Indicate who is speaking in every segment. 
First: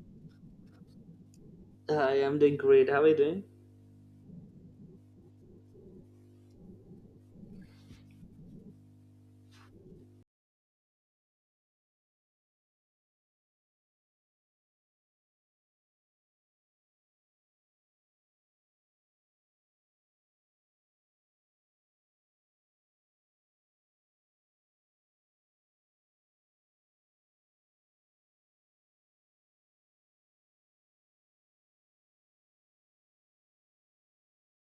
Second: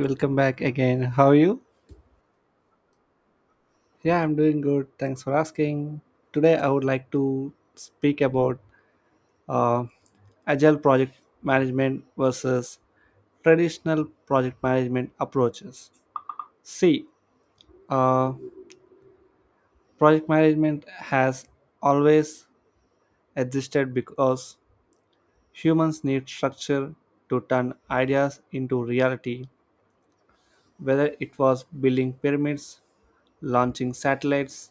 Speaker 1: Welcome back again. How are you?
Speaker 2: Hi, I'm doing great. How are you doing?
Speaker 1: Yeah, I'm doing good. Thanks for asking. Today, I would like to speak about uh, agile project management versus traditional project management approaches. See, uh, project management has always existed because humans need structure to turn ideas into reality, whether it was building pyramids, launching satellites,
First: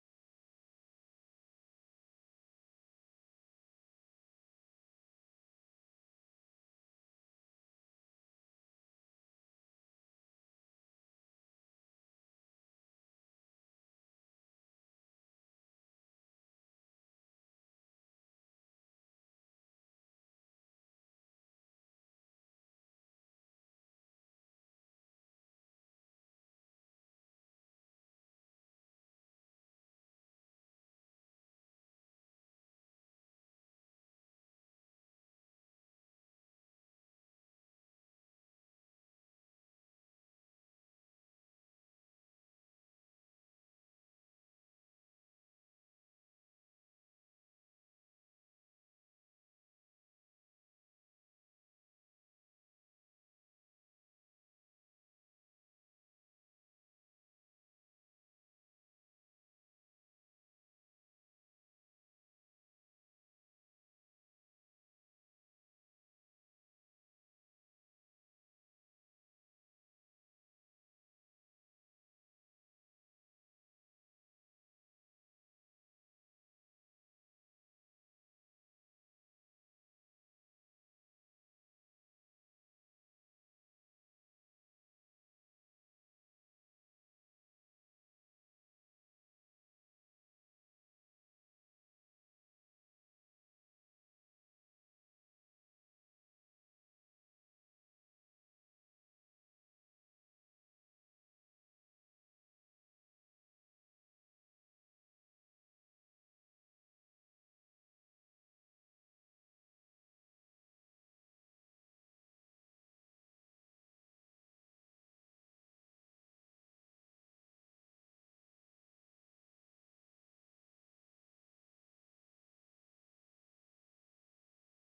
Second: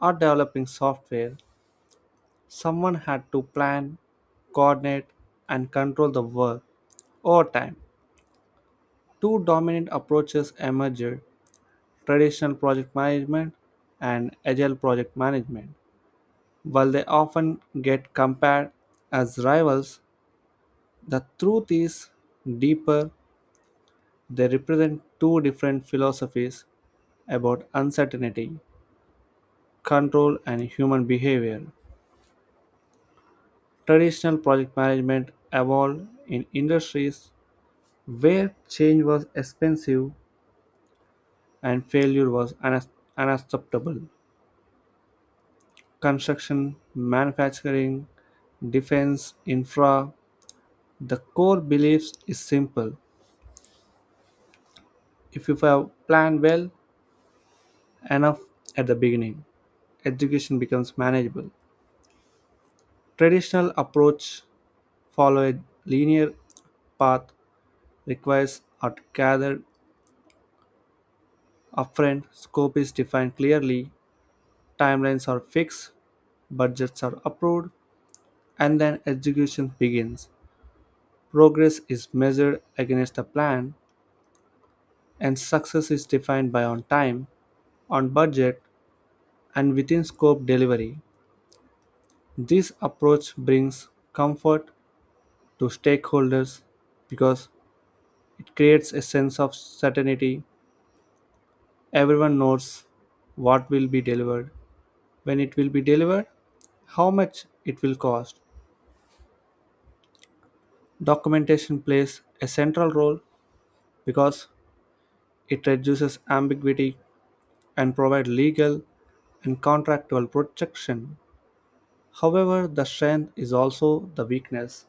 Speaker 1: or developing software. Someone had to plan, coordinate, and control the work. Over time, two dominant approaches emerged: traditional project management and agile project management. While they often get compared as rivals, the truth is deeper. They represent two different philosophies about uncertainty, control, and human behavior. Traditional project management evolved in industries where change was expensive and failure was unacceptable: construction, manufacturing, defense, infra. The core beliefs is simple. If you have planned well enough at the beginning, education becomes manageable. Traditional approach follow a linear path. Requires are gathered upfront, scope is defined clearly, timelines are fixed, budgets are approved, and then execution begins. Progress is measured against a plan, and success is defined by on time, on budget, and within scope delivery. This approach brings comfort to stakeholders because it creates a sense of certainty. Everyone knows what will be delivered, when it will be delivered, how much it will cost. Documentation plays a central role because it reduces ambiguity and provides legal and contractual protection. However, the strength is also the weakness.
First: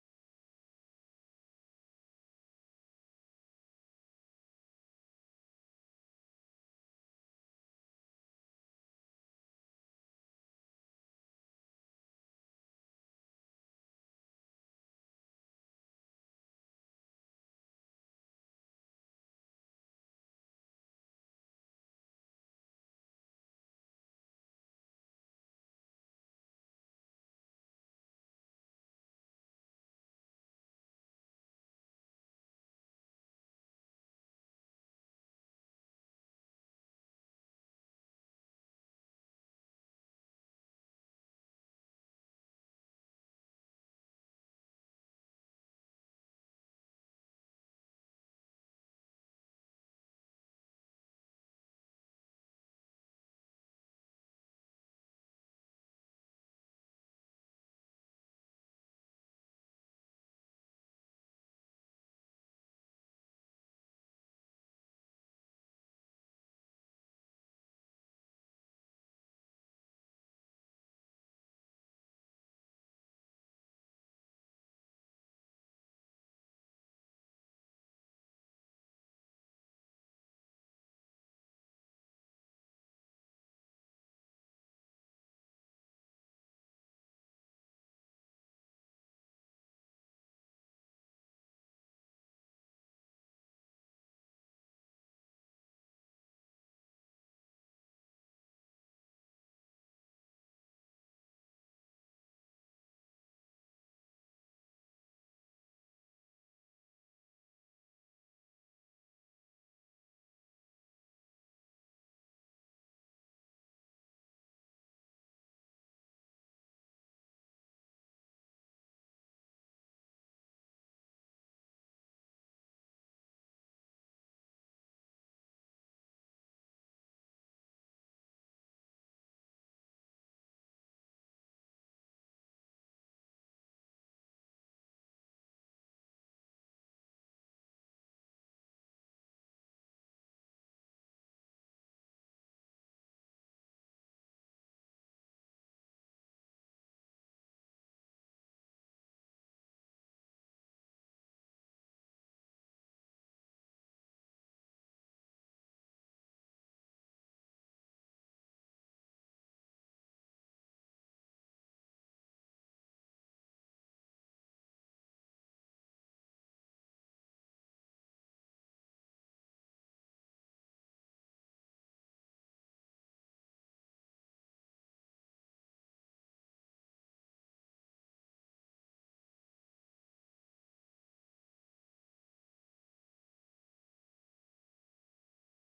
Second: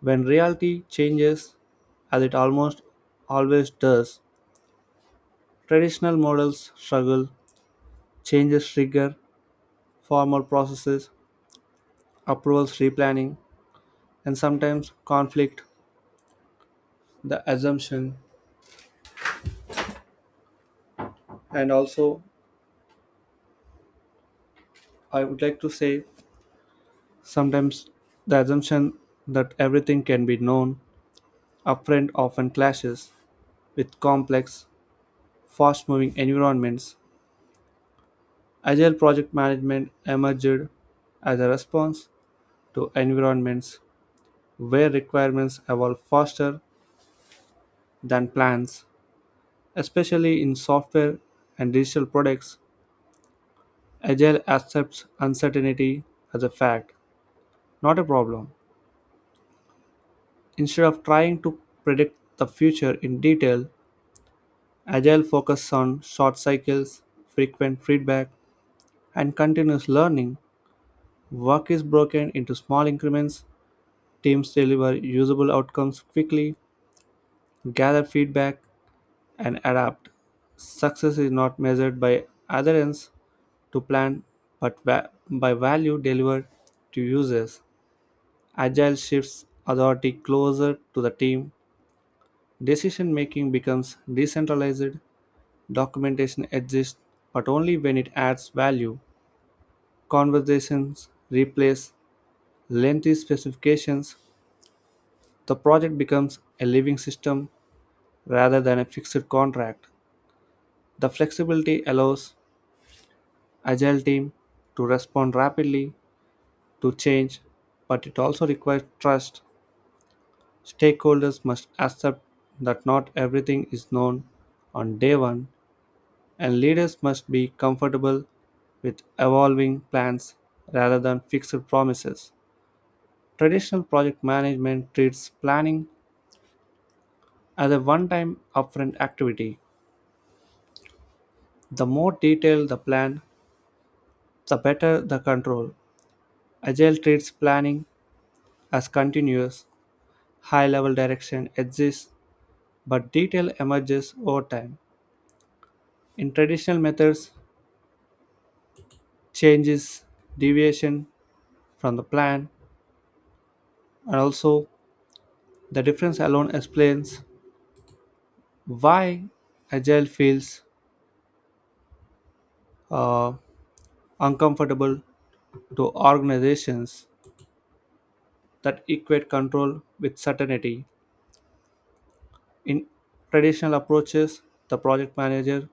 Speaker 1: When reality changes, as it almost always does, traditional models struggle. Changes trigger formal processes, approvals, replanning, and sometimes conflict, the assumption. And also, I would like to say sometimes the assumption that everything can be known upfront often clashes with complex, fast moving environments. Agile project management emerged as a response to environments where requirements evolve faster than plans, especially in software and digital products. Agile accepts uncertainty as a fact, not a problem. Instead of trying to predict the future in detail, Agile focuses on short cycles, frequent feedback, and continuous learning. Work is broken into small increments. Teams deliver usable outcomes quickly, gather feedback, and adapt. Success is not measured by adherence to plan but by value delivered to users. Agile shifts authority closer to the team. Decision making becomes decentralized. Documentation exists but only when it adds value. Conversations replace lengthy specifications. The project becomes a living system rather than a fixed contract. The flexibility allows agile team to respond rapidly to change, but it also requires trust. Stakeholders must accept that not everything is known on day one, and leaders must be comfortable with evolving plans rather than fixed promises. Traditional project management treats planning as a one time upfront activity. The more detailed the plan, the better the control. Agile treats planning as continuous. High level direction exists, but detail emerges over time. In traditional methods, changes, deviation from the plan, and also the difference alone explains why agile feels uh, uncomfortable to organizations that equate control with certainty. In traditional approaches, the project manager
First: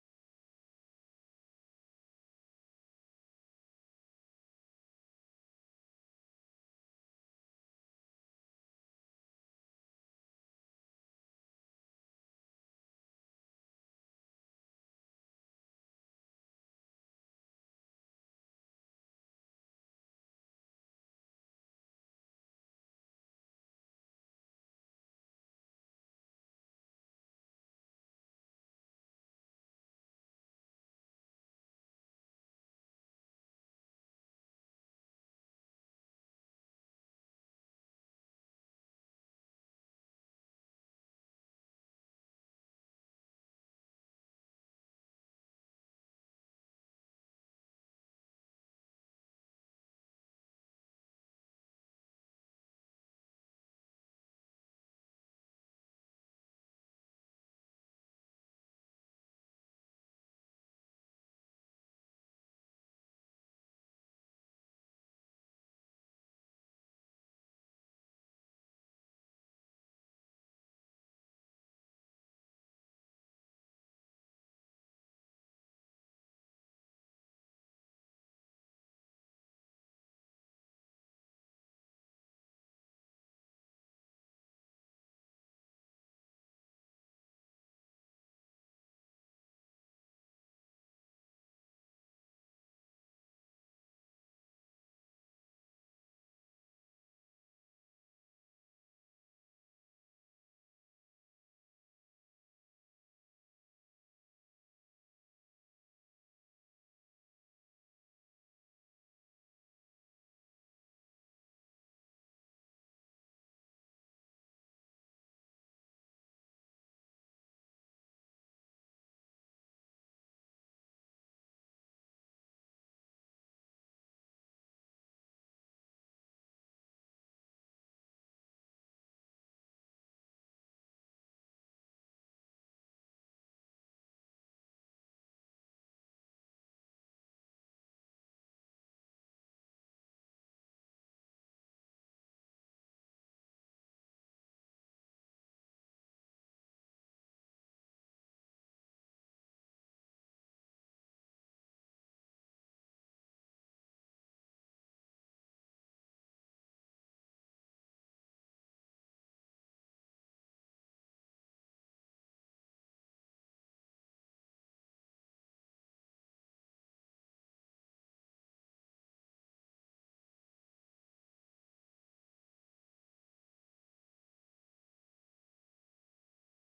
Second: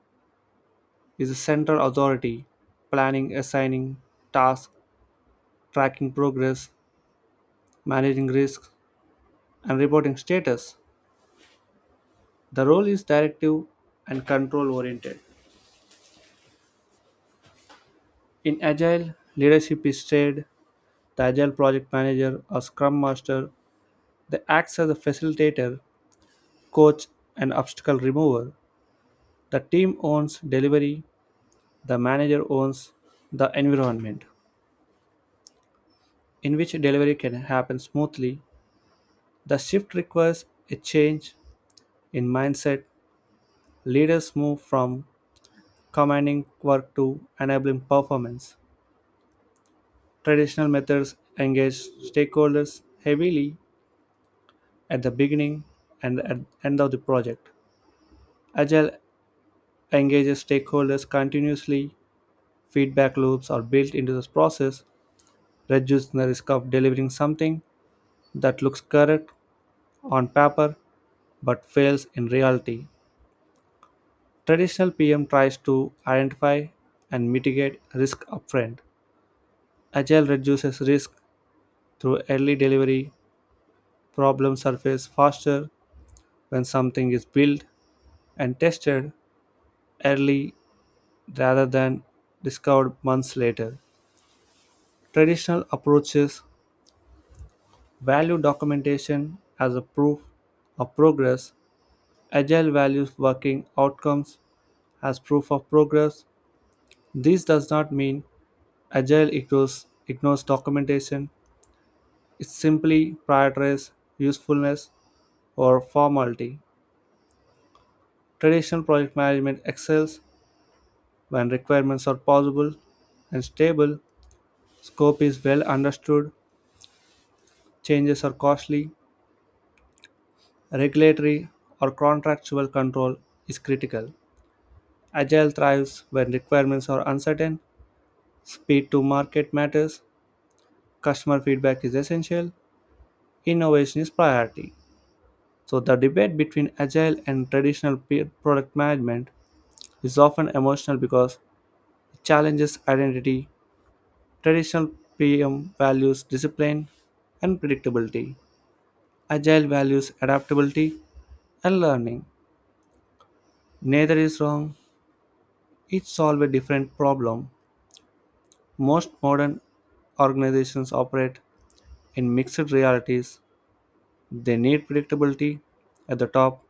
Speaker 1: is the central authority, planning, assigning tasks, tracking progress, managing risks, and reporting status. The role is directive and control oriented. In Agile, leadership is shared. The Agile project manager or Scrum Master that acts as a facilitator, coach, and obstacle remover. The team owns delivery, the manager owns the environment in which delivery can happen smoothly. The shift requires a change in mindset. Leaders move from commanding work to enabling performance. Traditional methods engage stakeholders heavily at the beginning and at end of the project. Agile engages stakeholders continuously. Feedback loops are built into this process, reducing the risk of delivering something that looks correct on paper but fails in reality. Traditional PM tries to identify and mitigate risk upfront. Agile reduces risk through early delivery. Problems surface faster when something is built and tested early rather than discovered months later. Traditional approaches value documentation as a proof of progress. Agile values working outcomes as proof of progress. This does not mean Agile equals ignores documentation. It simply prioritizes usefulness or formality. Traditional project management excels when requirements are possible and stable, scope is well understood, changes are costly, regulatory or contractual control is critical. Agile thrives when requirements are uncertain, speed to market matters, customer feedback is essential, innovation is priority. So the debate between agile and traditional product management is often emotional because it challenges identity. Traditional PM values discipline and predictability. Agile values adaptability and learning. Neither is wrong. Each solve a different problem. Most modern organizations operate in mixed realities. They need predictability at the top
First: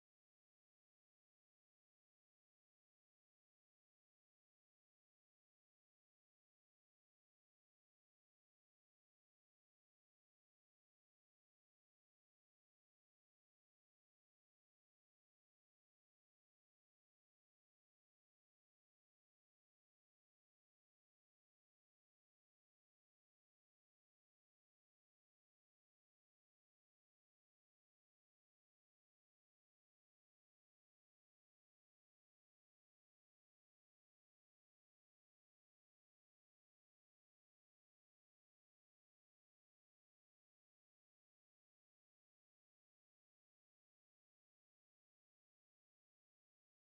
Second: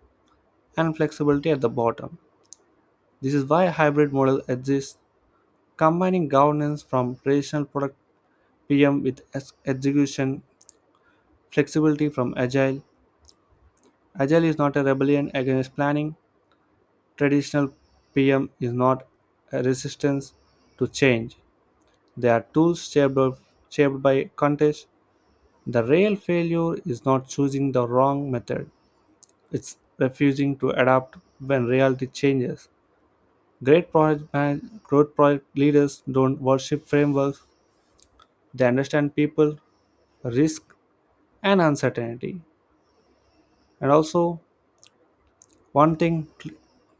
Speaker 1: and flexibility at the bottom. This is why a hybrid model exists, combining governance from traditional product PM with execution flexibility from agile. Agile is not a rebellion against planning. Traditional PM is not a resistance to change. They are tools shaped by context. The real failure is not choosing the wrong method, it's refusing to adapt when reality changes. Great project man, growth project leaders don't worship frameworks, they understand people, risk, and uncertainty. And also, one thing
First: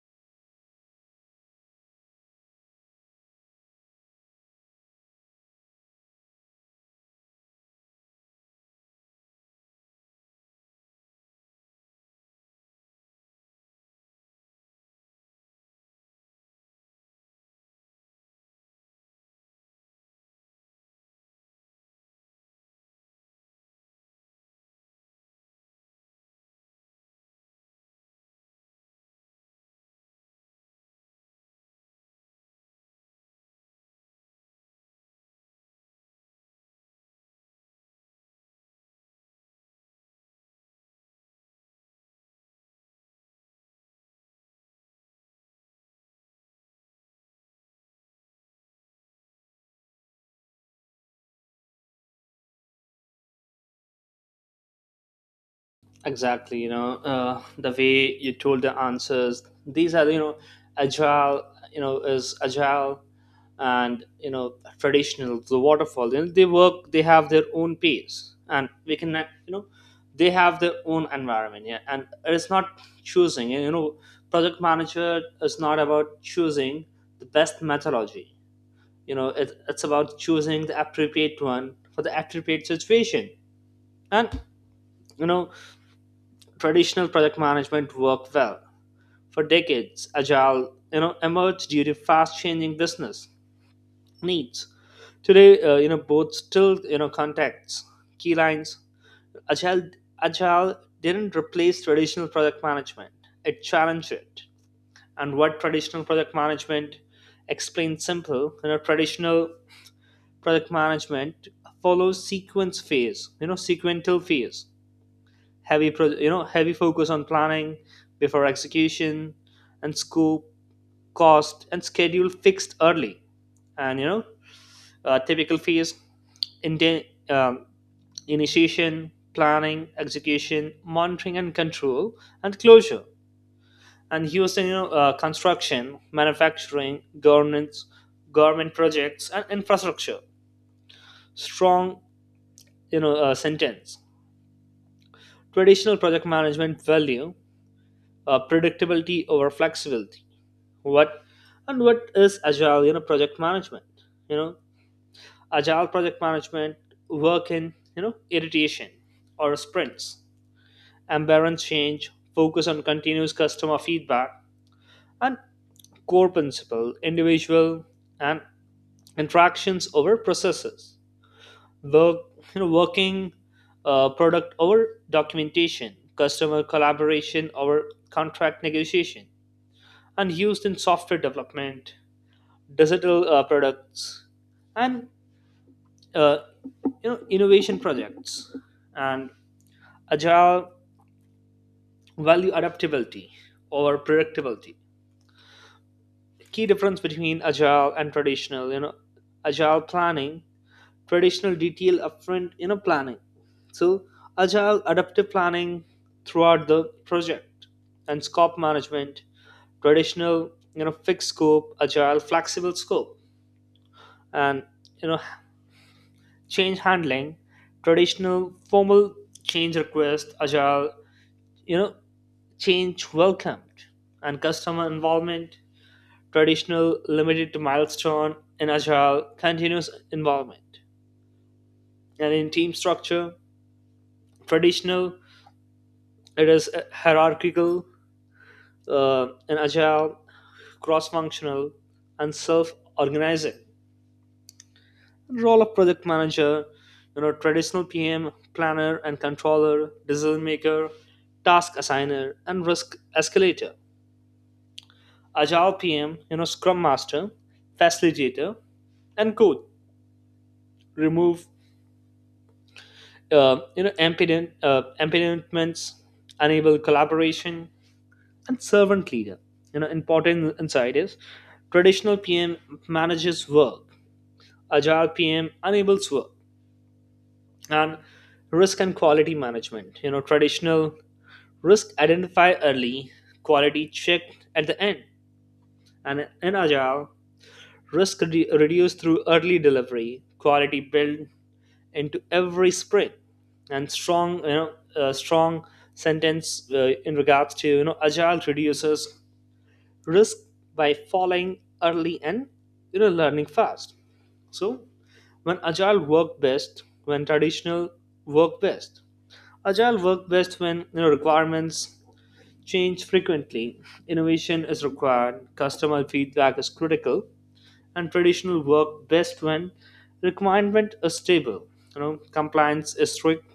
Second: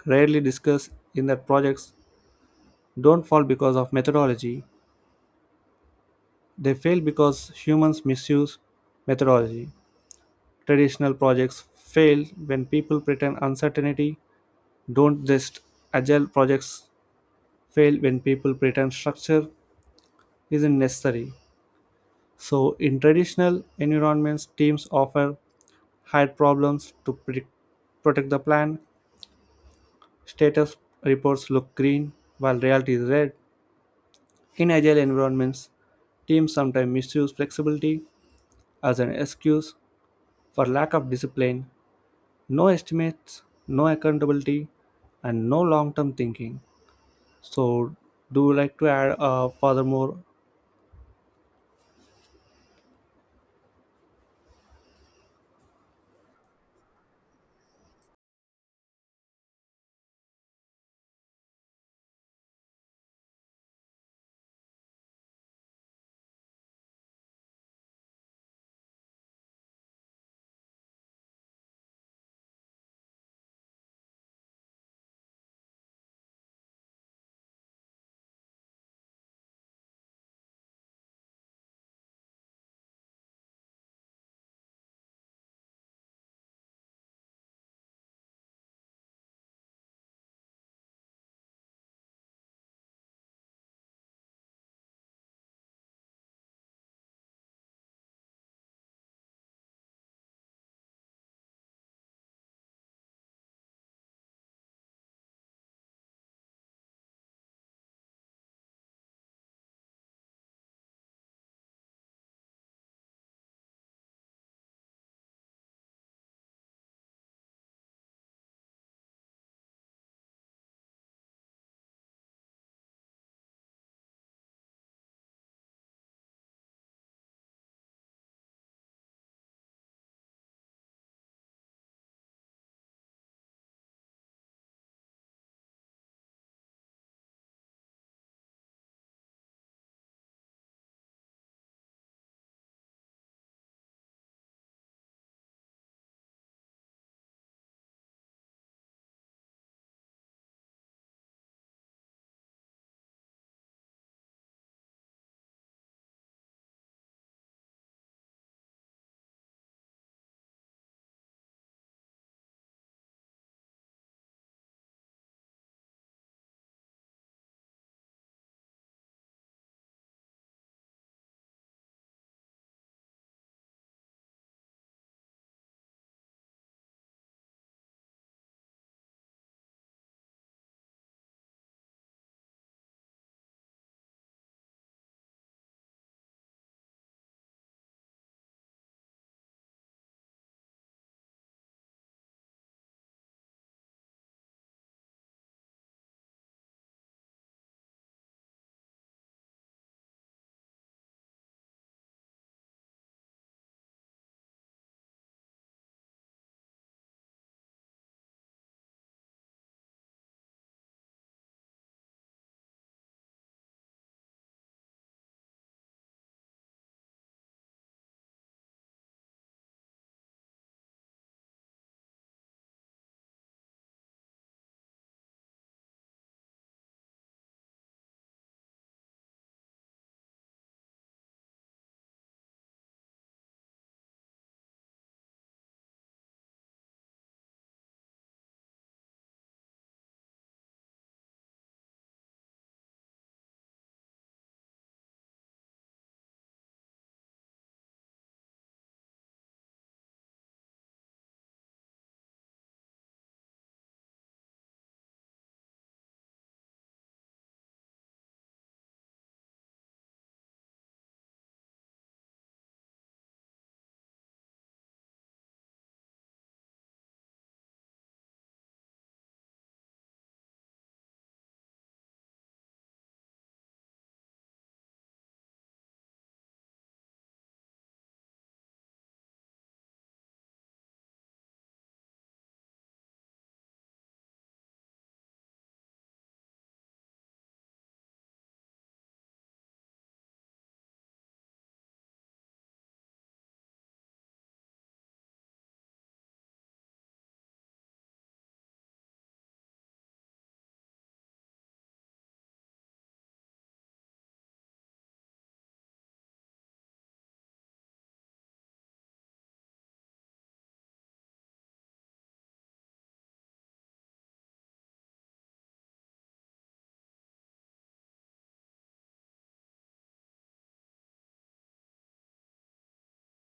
Speaker 1: rarely discussed in that projects don't fall because of methodology, they fail because humans misuse methodology. Traditional projects fail when people pretend uncertainty don't just agile projects fail when people pretend structure isn't necessary. So in traditional environments, teams often hide problems to predict, protect the plan. Status reports look green while reality is red. In agile environments, teams sometimes misuse flexibility as an excuse for lack of discipline, no estimates, no accountability, and no long term thinking. So, do you like to add furthermore?
Speaker 2: Exactly, you know, the way you told the answers, these are, you know, agile, you know, is agile and, you know, traditional, the waterfall, you know, they work, they have their own pace and we can, you know, they have their own environment, yeah, and it's not choosing, you know, project manager is not about choosing the best methodology, you know, it's about choosing the appropriate one for the appropriate situation. And you know, traditional project management worked well for decades. Agile, you know, emerged due to fast changing business needs today. You know, both still, you know, contacts key lines. Agile agile didn't replace traditional project management, it challenged it. And what traditional project management explained simple, you know, traditional project management follows sequence phase, you know, sequential phase, heavy you know, heavy focus on planning before execution, and scope, cost and schedule fixed early. And you know, typical phase in- um, initiation, planning, execution, monitoring and control, and closure. And using, you know, construction, manufacturing, governance, government projects and infrastructure. Strong, you know, sentence, traditional project management value, predictability over flexibility. What, and what is agile, you know, project management? You know, agile project management work in, you know, iteration or sprints, embarrass change, focus on continuous customer feedback. And core principle, individual and interactions over processes. Work you know working product over documentation, customer collaboration over contract negotiation, and used in software development, digital products, and uh, you know, innovation projects. And agile value adaptability or predictability. Key difference between agile and traditional, you know, agile planning, traditional detail upfront, you know, planning. So agile adaptive planning throughout the project. And scope management, traditional, you know, fixed scope, agile flexible scope. And, you know, change handling, traditional, formal change request, agile, you know, change welcomed, and customer involvement, traditional, limited to milestone, and agile, continuous involvement. And in team structure, traditional, it is hierarchical, and agile, cross functional, and self organizing. Role of project manager, you know, traditional pm, planner and controller, decision maker, task assigner and risk escalator. Agile pm, you know, scrum master, facilitator, and code remove, you know, impediments, enable collaboration and servant leader. You know, important insight is traditional pm manages work, agile pm enables work. And risk and quality management, you know, traditional risk identify early, quality checked at the end. And in Agile, reduced through early delivery, quality built into every sprint. And strong, you know, a strong sentence in regards to, you know, Agile reduces risk by falling early and, you know, learning fast. So when Agile work best, when traditional work best, Agile work best when, you know, requirements change frequently, innovation is required, customer feedback is critical. And traditional work best when requirement is stable. You know, compliance is strict,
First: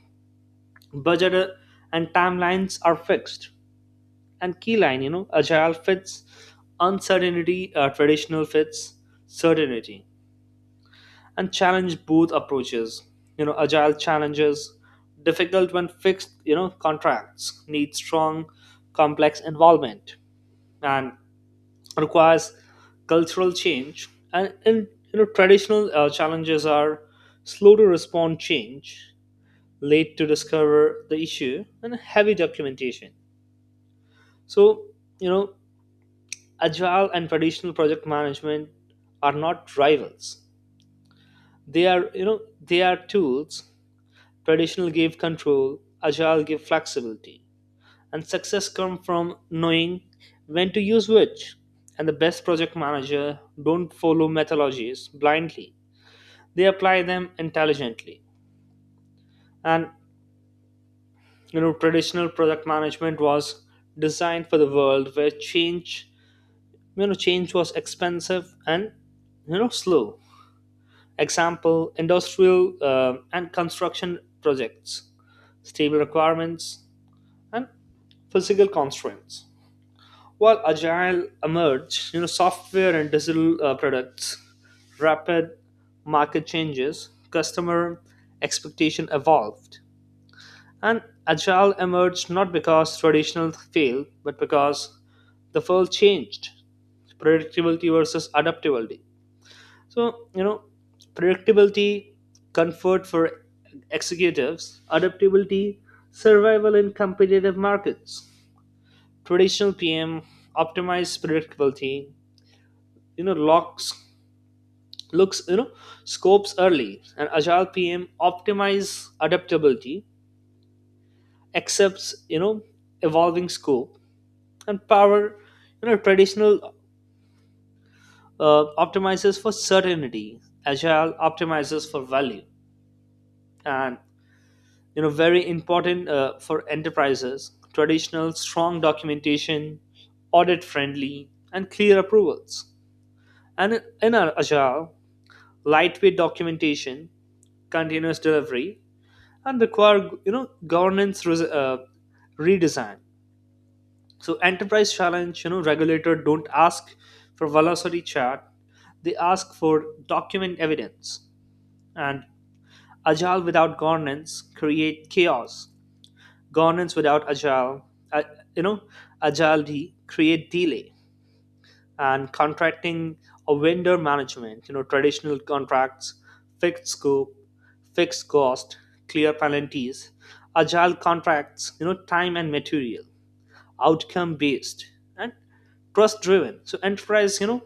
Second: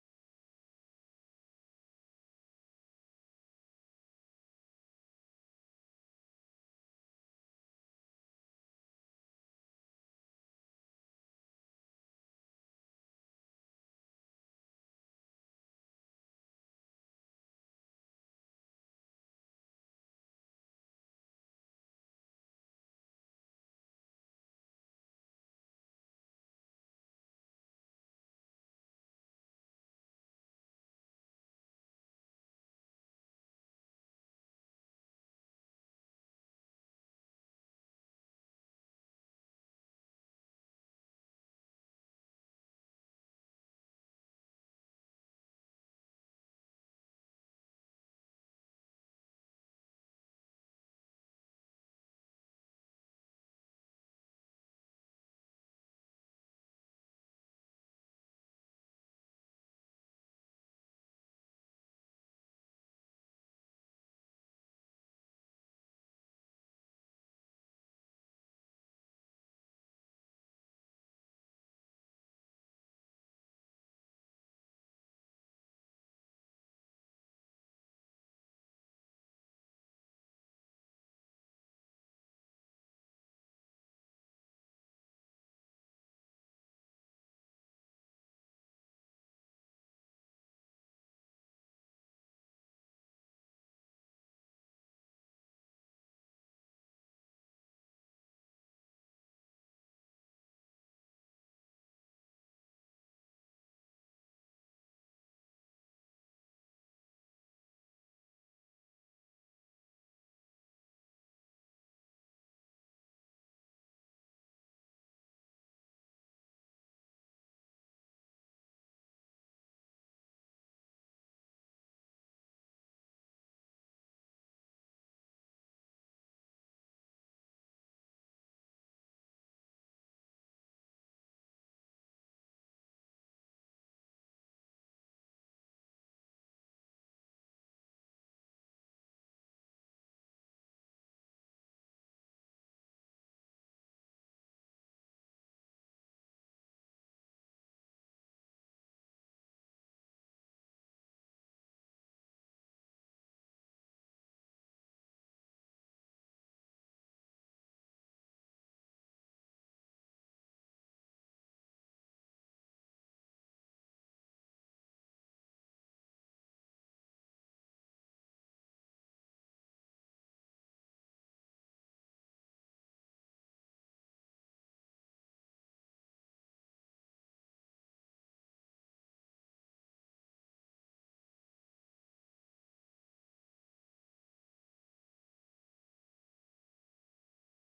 Speaker 2: budget and timelines are fixed. And key line, you know, agile fits uncertainty, traditional fits certainty, and challenge both approaches. You know, agile challenges difficult when fixed. You know, contracts need strong, complex involvement and requires cultural change. And you know, traditional challenges are slow to respond change, late to discover the issue and heavy documentation. So, you know, agile and traditional project management are not rivals, they are, you know, they are tools. Traditional give control, agile give flexibility. And success comes from knowing when to use which. And the best project manager don't follow methodologies blindly, they apply them intelligently. And you know, traditional project management was designed for the world where change, you know, change was expensive and, you know, slow. Example, industrial and construction projects, stable requirements and physical constraints. While agile emerged, you know, software and digital products, rapid market changes, customer expectation evolved. And agile emerged not because traditional failed, but because the field changed. Predictability versus adaptability. So you know, predictability, comfort for executives, adaptability, survival in competitive markets. Traditional PM optimized predictability, you know, locks looks you know, scopes early. And agile pm optimize adaptability, accepts, you know, evolving scope. And power, you know, traditional optimizes for certainty, agile optimizes for value. And, you know, very important for enterprises, traditional strong documentation, audit friendly and clear approvals. And in our agile, lightweight documentation, continuous delivery, and require, you know, governance redesign. So enterprise challenge, you know, regulator don't ask for velocity chart, they ask for document evidence. And agile without governance create chaos, governance without agile, uh, you know, agility create delay. And contracting or vendor management, you know, traditional contracts, fixed scope, fixed cost, clear penalties. Agile contracts, you know, time and material, outcome based and trust driven. So enterprise, you know,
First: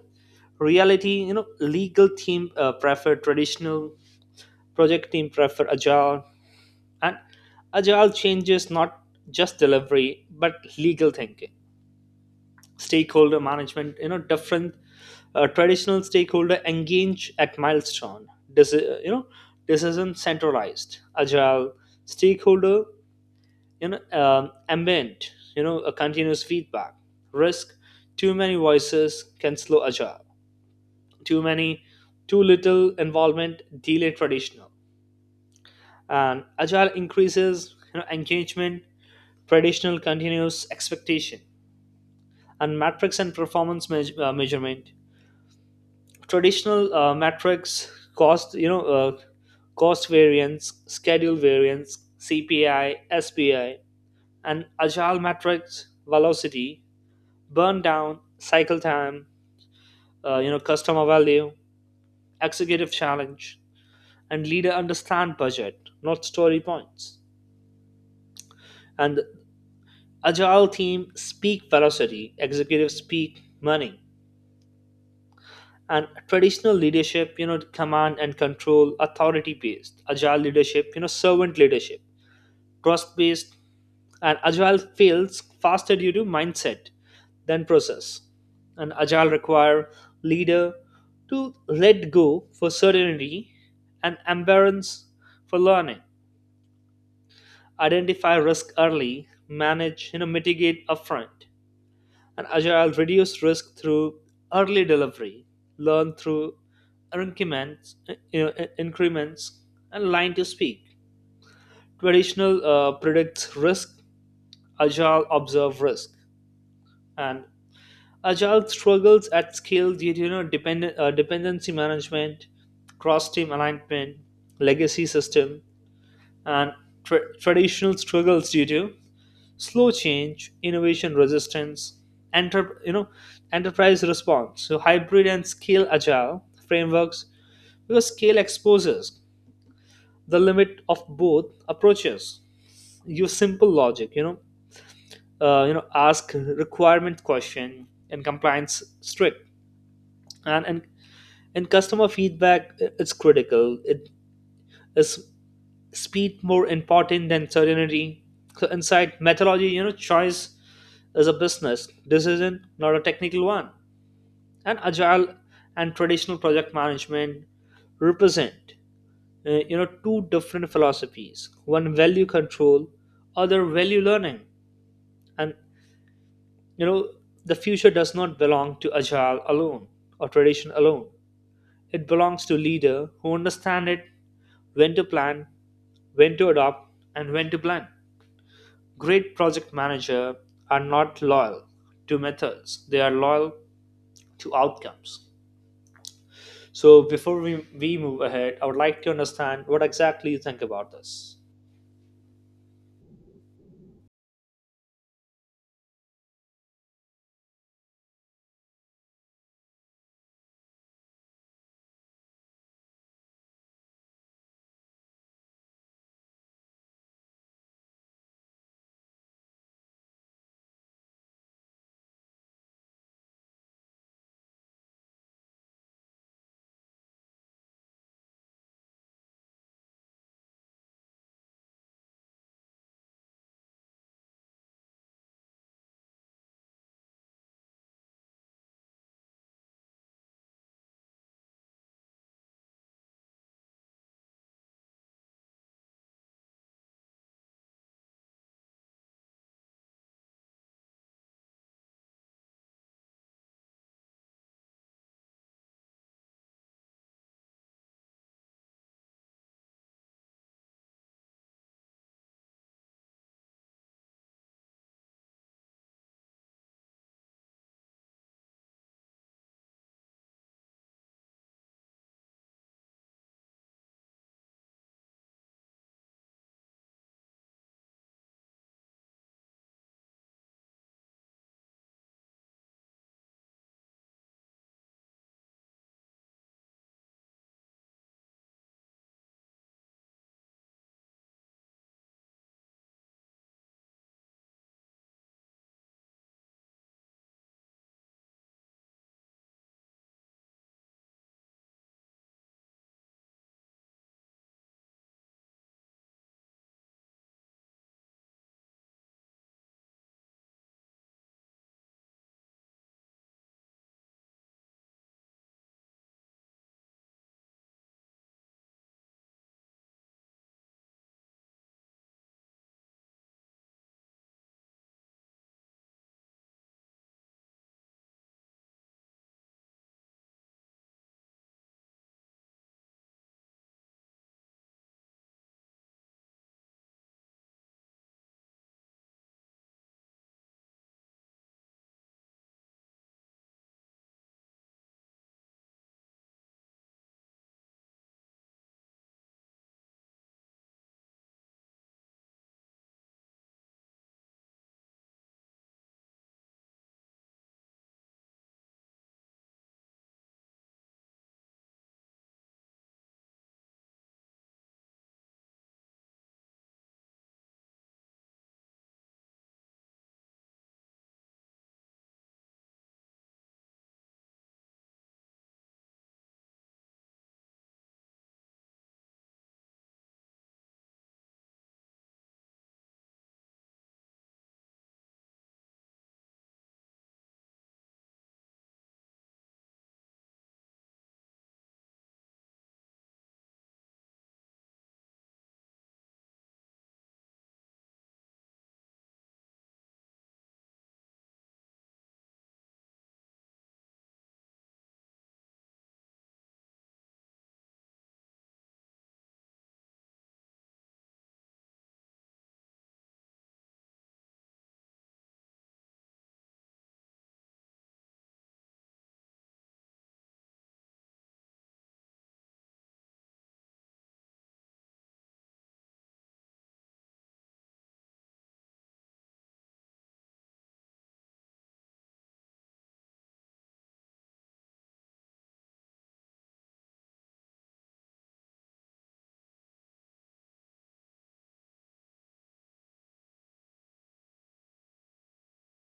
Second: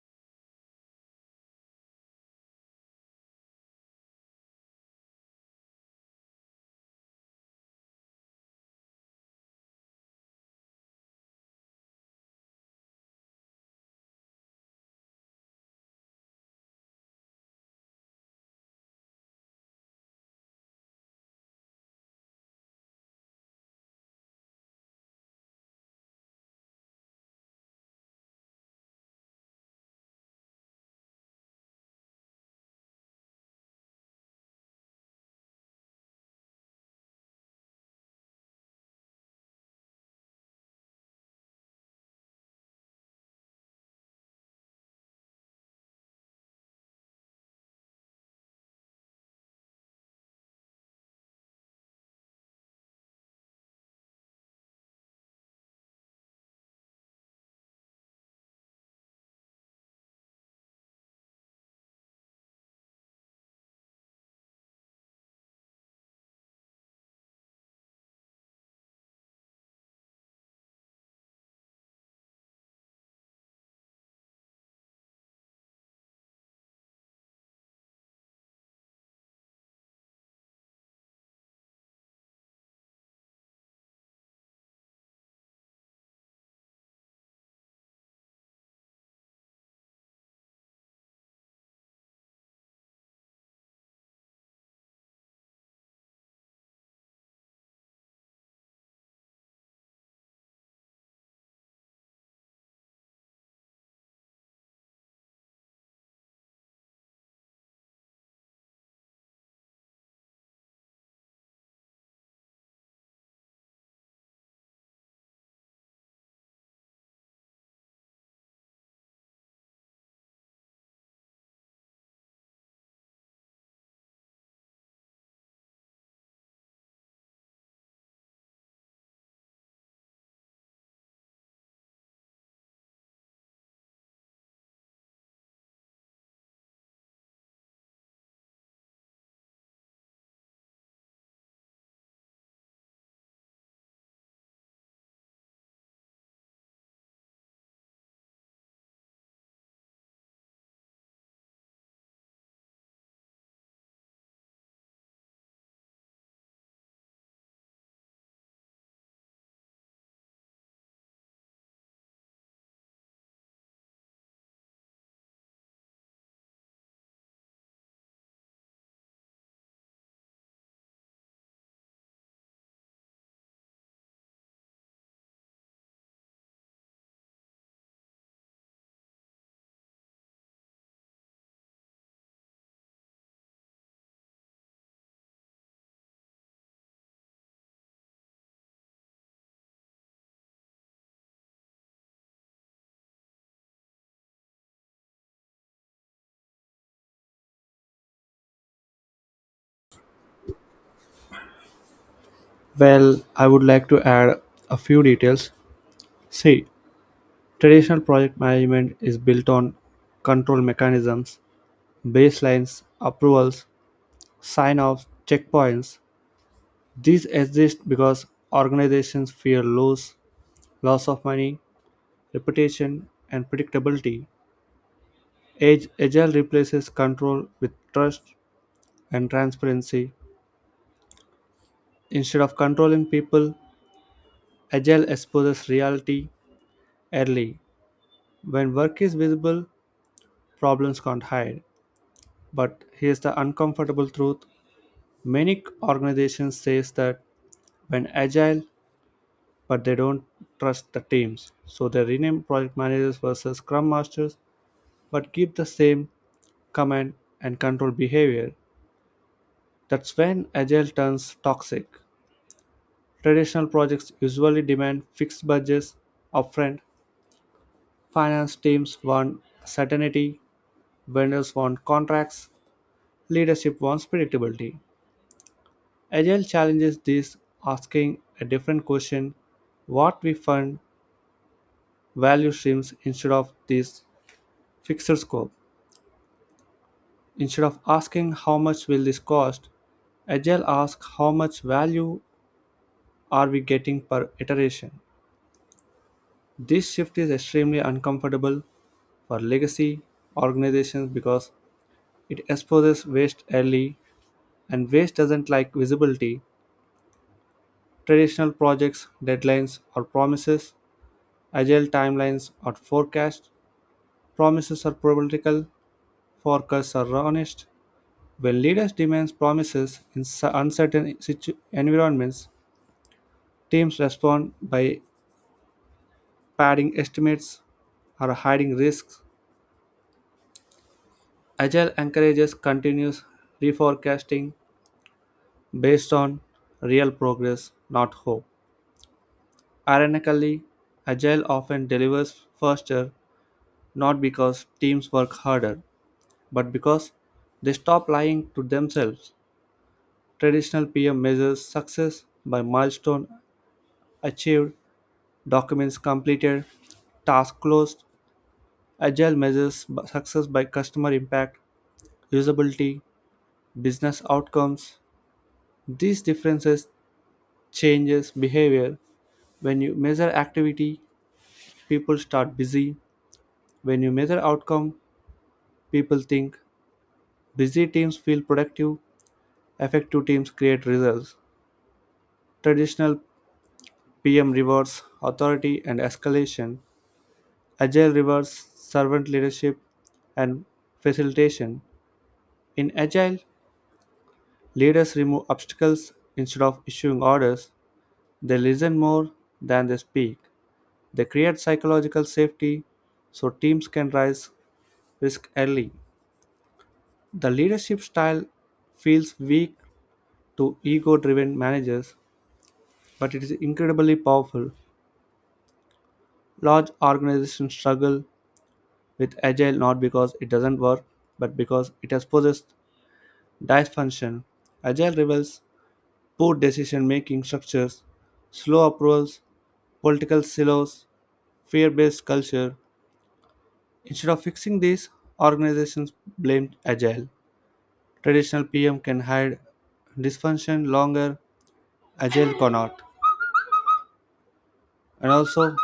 Speaker 2: reality, you know, legal team prefer traditional, project team prefer agile. And agile changes not just delivery but legal thinking. Stakeholder management, you know, different, traditional stakeholder engage at milestone, this is, you know, decision centralized. Agile stakeholder, you know, ambient, you know, a continuous feedback. Risk, too many voices can slow agile, too many too little involvement delay traditional. And agile increases, you know, engagement, traditional continuous expectation. And metrics and performance measurement, traditional metrics cost, you know, cost variance, schedule variance, cpi, spi. And agile metrics, velocity, burn down, cycle time, you know, customer value. Executive challenge and leader understand budget, not story points. And agile team speak velocity, executive speak money. And traditional leadership, you know, command and control, authority based. Agile leadership, you know, servant leadership, trust based. And agile fails faster due to mindset than process. And agile require leader to let go for certainty and embarrass for learning. Identify risk early, manage, you know, mitigate upfront. And agile reduce risk through early delivery, learn through increments, you know, increments. And line to speak, traditional predicts risk, agile observe risk. And agile struggles at scale due to, you know, dependent dependency management, cross team alignment, legacy system. And traditional struggles due to slow change, innovation resistance, enter, you know, enterprise response. So hybrid and scale agile frameworks because scale exposes the limit of both approaches. Use simple logic, you know, ask requirement question and compliance strict and and and customer feedback is critical. It is speed more important than certainty. So inside methodology, you know, choice is a business decision, not a technical one. And agile and traditional project management represent, you know, two different philosophies, one value control, other value learning. And you know, the future does not belong to agile alone or tradition alone, it belongs to leader who understand it, when to plan, when to adopt, and when to plan. Great project manager are not loyal to methods, they are loyal to outcomes. So before we move ahead, I would like to understand what exactly you think about this.
Speaker 1: Well, I would like to add a few details. See, traditional project management is built on control mechanisms, baselines, approvals, sign offs, checkpoints. These exist because organizations fear loss, loss of money, reputation, and predictability. Agile replaces control with trust and transparency. Instead of controlling people, Agile exposes reality early. When work is visible, problems can't hide. But here's the uncomfortable truth. Many organizations says that when agile, but they don't trust the teams. So they rename project managers versus scrum masters, but keep the same command and control behavior. That's when agile turns toxic. Traditional projects usually demand fixed budgets upfront. Finance teams want certainty, vendors want contracts, leadership wants predictability. Agile challenges this, asking a different question: what we fund value streams instead of this fixed scope. Instead of asking how much will this cost, Agile asks how much value are we getting per iteration. This shift is extremely uncomfortable for legacy organizations because it exposes waste early and waste doesn't like visibility. Traditional projects, deadlines, or promises, agile timelines, or forecasts. Promises are political, forecasts are honest. When leaders demand promises in uncertain environments, teams respond by padding estimates or hiding risks. Agile encourages continuous reforecasting based on real progress, not hope. Ironically, Agile often delivers faster not because teams work harder, but because they stop lying to themselves. Traditional PM measures success by milestone achieved, documents completed, task closed. Agile measures success by customer impact, usability, business outcomes. These differences changes behavior. When you measure activity, people start busy. When you measure outcome, people think. Busy teams feel productive, effective teams create results. Traditional PM rewards authority and escalation, agile rewards servant leadership and facilitation. In agile, leaders remove obstacles instead of issuing orders. They listen more than they speak. They create psychological safety so teams can rise risk early. The leadership style feels weak to ego driven managers, but it is incredibly powerful. Large organizations struggle with agile not because it doesn't work, but because it has possessed dysfunction. Agile reveals poor decision making structures, slow approvals, political silos, fear based culture. Instead of fixing these, organizations blame Agile. Traditional PM can hide dysfunction longer, Agile cannot. And also,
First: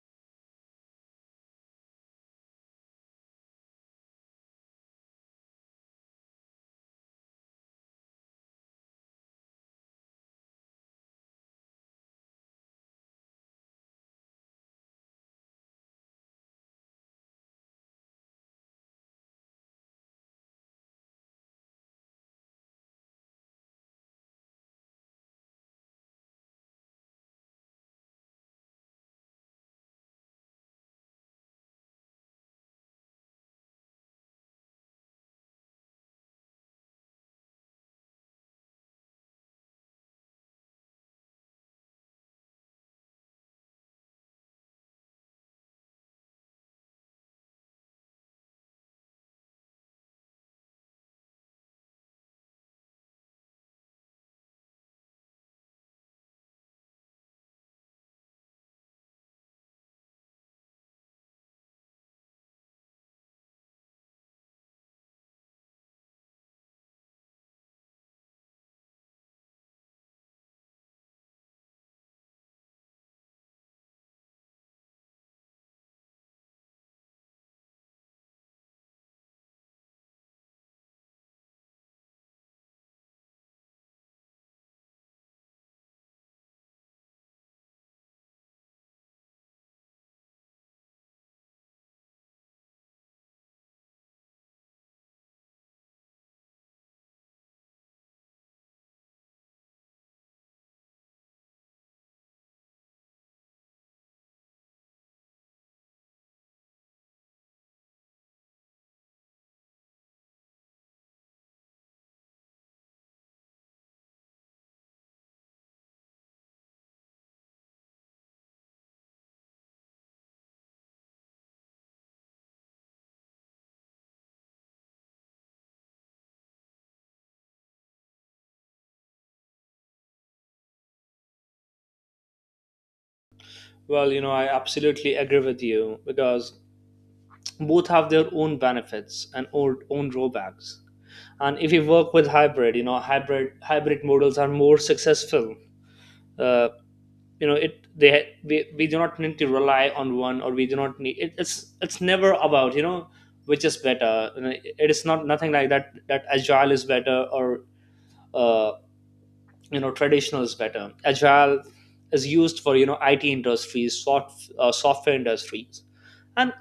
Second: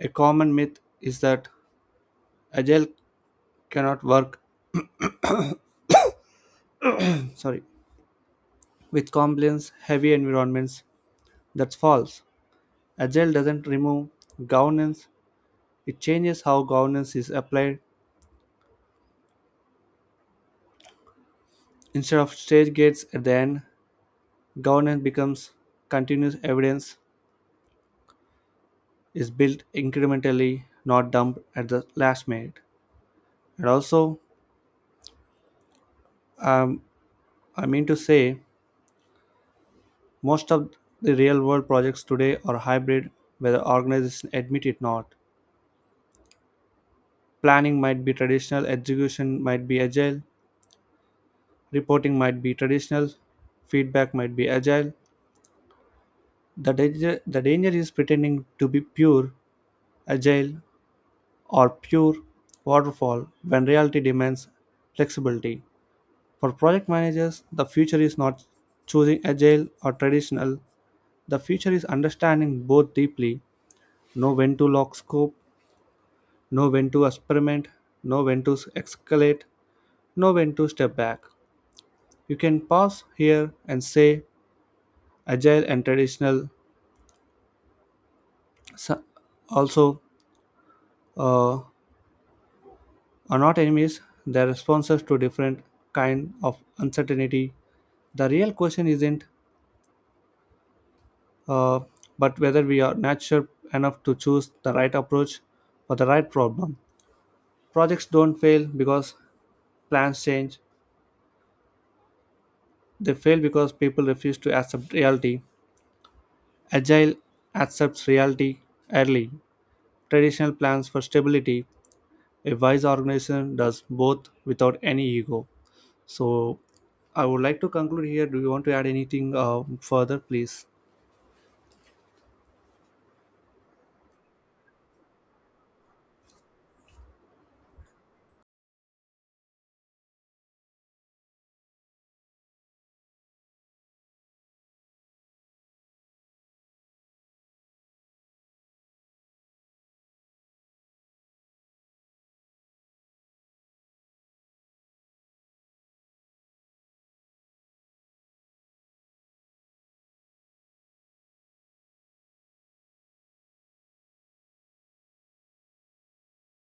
Speaker 1: a common myth is that Agile cannot work, sorry, with compliance heavy environments. That's false. Agile doesn't remove governance, it changes how governance is applied. Instead of stage gates at the end, governance becomes continuous evidence is built incrementally, not dumped at the last minute. And also, um, I mean to say, most of the real world projects today are hybrid, whether organizations admit it or not. Planning might be traditional, execution might be agile, reporting might be traditional, feedback might be agile. The the danger is pretending to be pure, agile, or pure waterfall when reality demands flexibility. For project managers, the future is not choosing agile or traditional. The future is understanding both deeply, know when to lock scope, know when to experiment, know when to escalate, know when to step back. You can pause here and say agile and traditional s- also uh, are not enemies, they are responses to different kind of uncertainty. The real question isn't uh, but whether we are natural enough to choose the right approach for the right problem. Projects don't fail because plans change. They fail because people refuse to accept reality. Agile accepts reality early. Traditional plans for stability. A wise organization does both without any ego. So I would like to conclude here. Do you want to add anything further, please?
Speaker 2: Well, you know, I absolutely agree with you because both have their own benefits and own drawbacks. And if you work with hybrid, you know, hybrid models are more successful. Uh, you know, it we do not need to rely on one, or we do not need it, it's never about you know, which is better. You know, it is not nothing like that, that agile is better or uh, you know, traditional is better. Agile is used for, you know, it industries, software industries. And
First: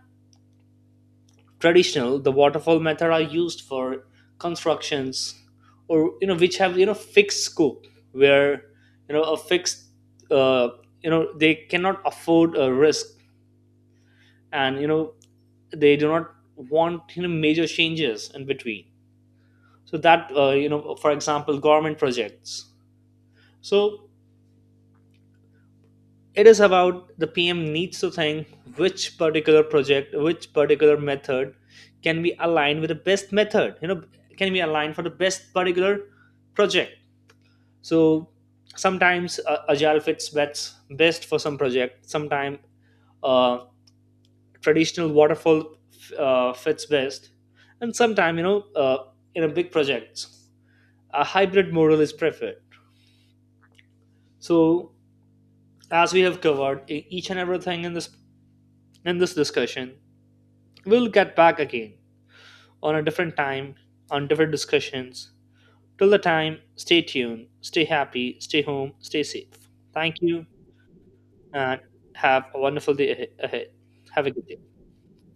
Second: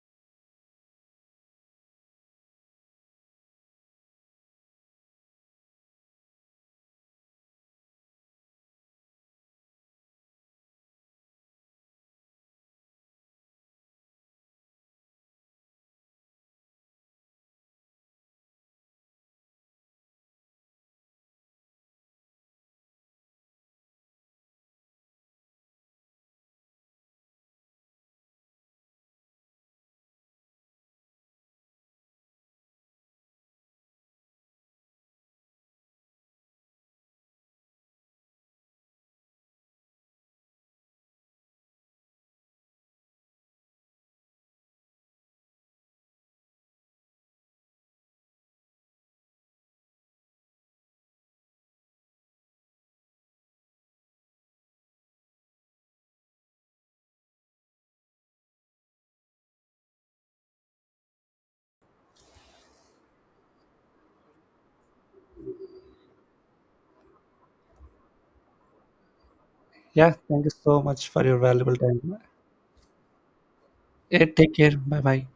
Speaker 2: traditional, the waterfall method, are used for constructions or, you know, which have, you know, fixed scope, where, you know, a fixed, uh, you know, they cannot afford a risk. And you know, they do not want, you know, major changes in between. So that, you know, for example, government projects. So it is about the pm needs to think which particular project, which particular method, can be aligned with the best method, you know, can be aligned for the best particular project. So sometimes, agile fits best for some project, sometimes uh, traditional waterfall fits best. And sometimes, you know, in a big projects, a hybrid model is preferred. So as we have covered each and everything in this, in this discussion, we'll get back again on a different time, on different discussions. Till the time, stay tuned, stay happy, stay home, stay safe.
Speaker 1: Yeah,
Speaker 2: Thank
Speaker 1: thank
Speaker 2: you,
Speaker 1: you so much for your valuable
Speaker 2: and
Speaker 1: time.
Speaker 2: have a wonderful day ahead.
Speaker 1: Yeah,
Speaker 2: Have a good
Speaker 1: take
Speaker 2: day.
Speaker 1: care. Bye bye.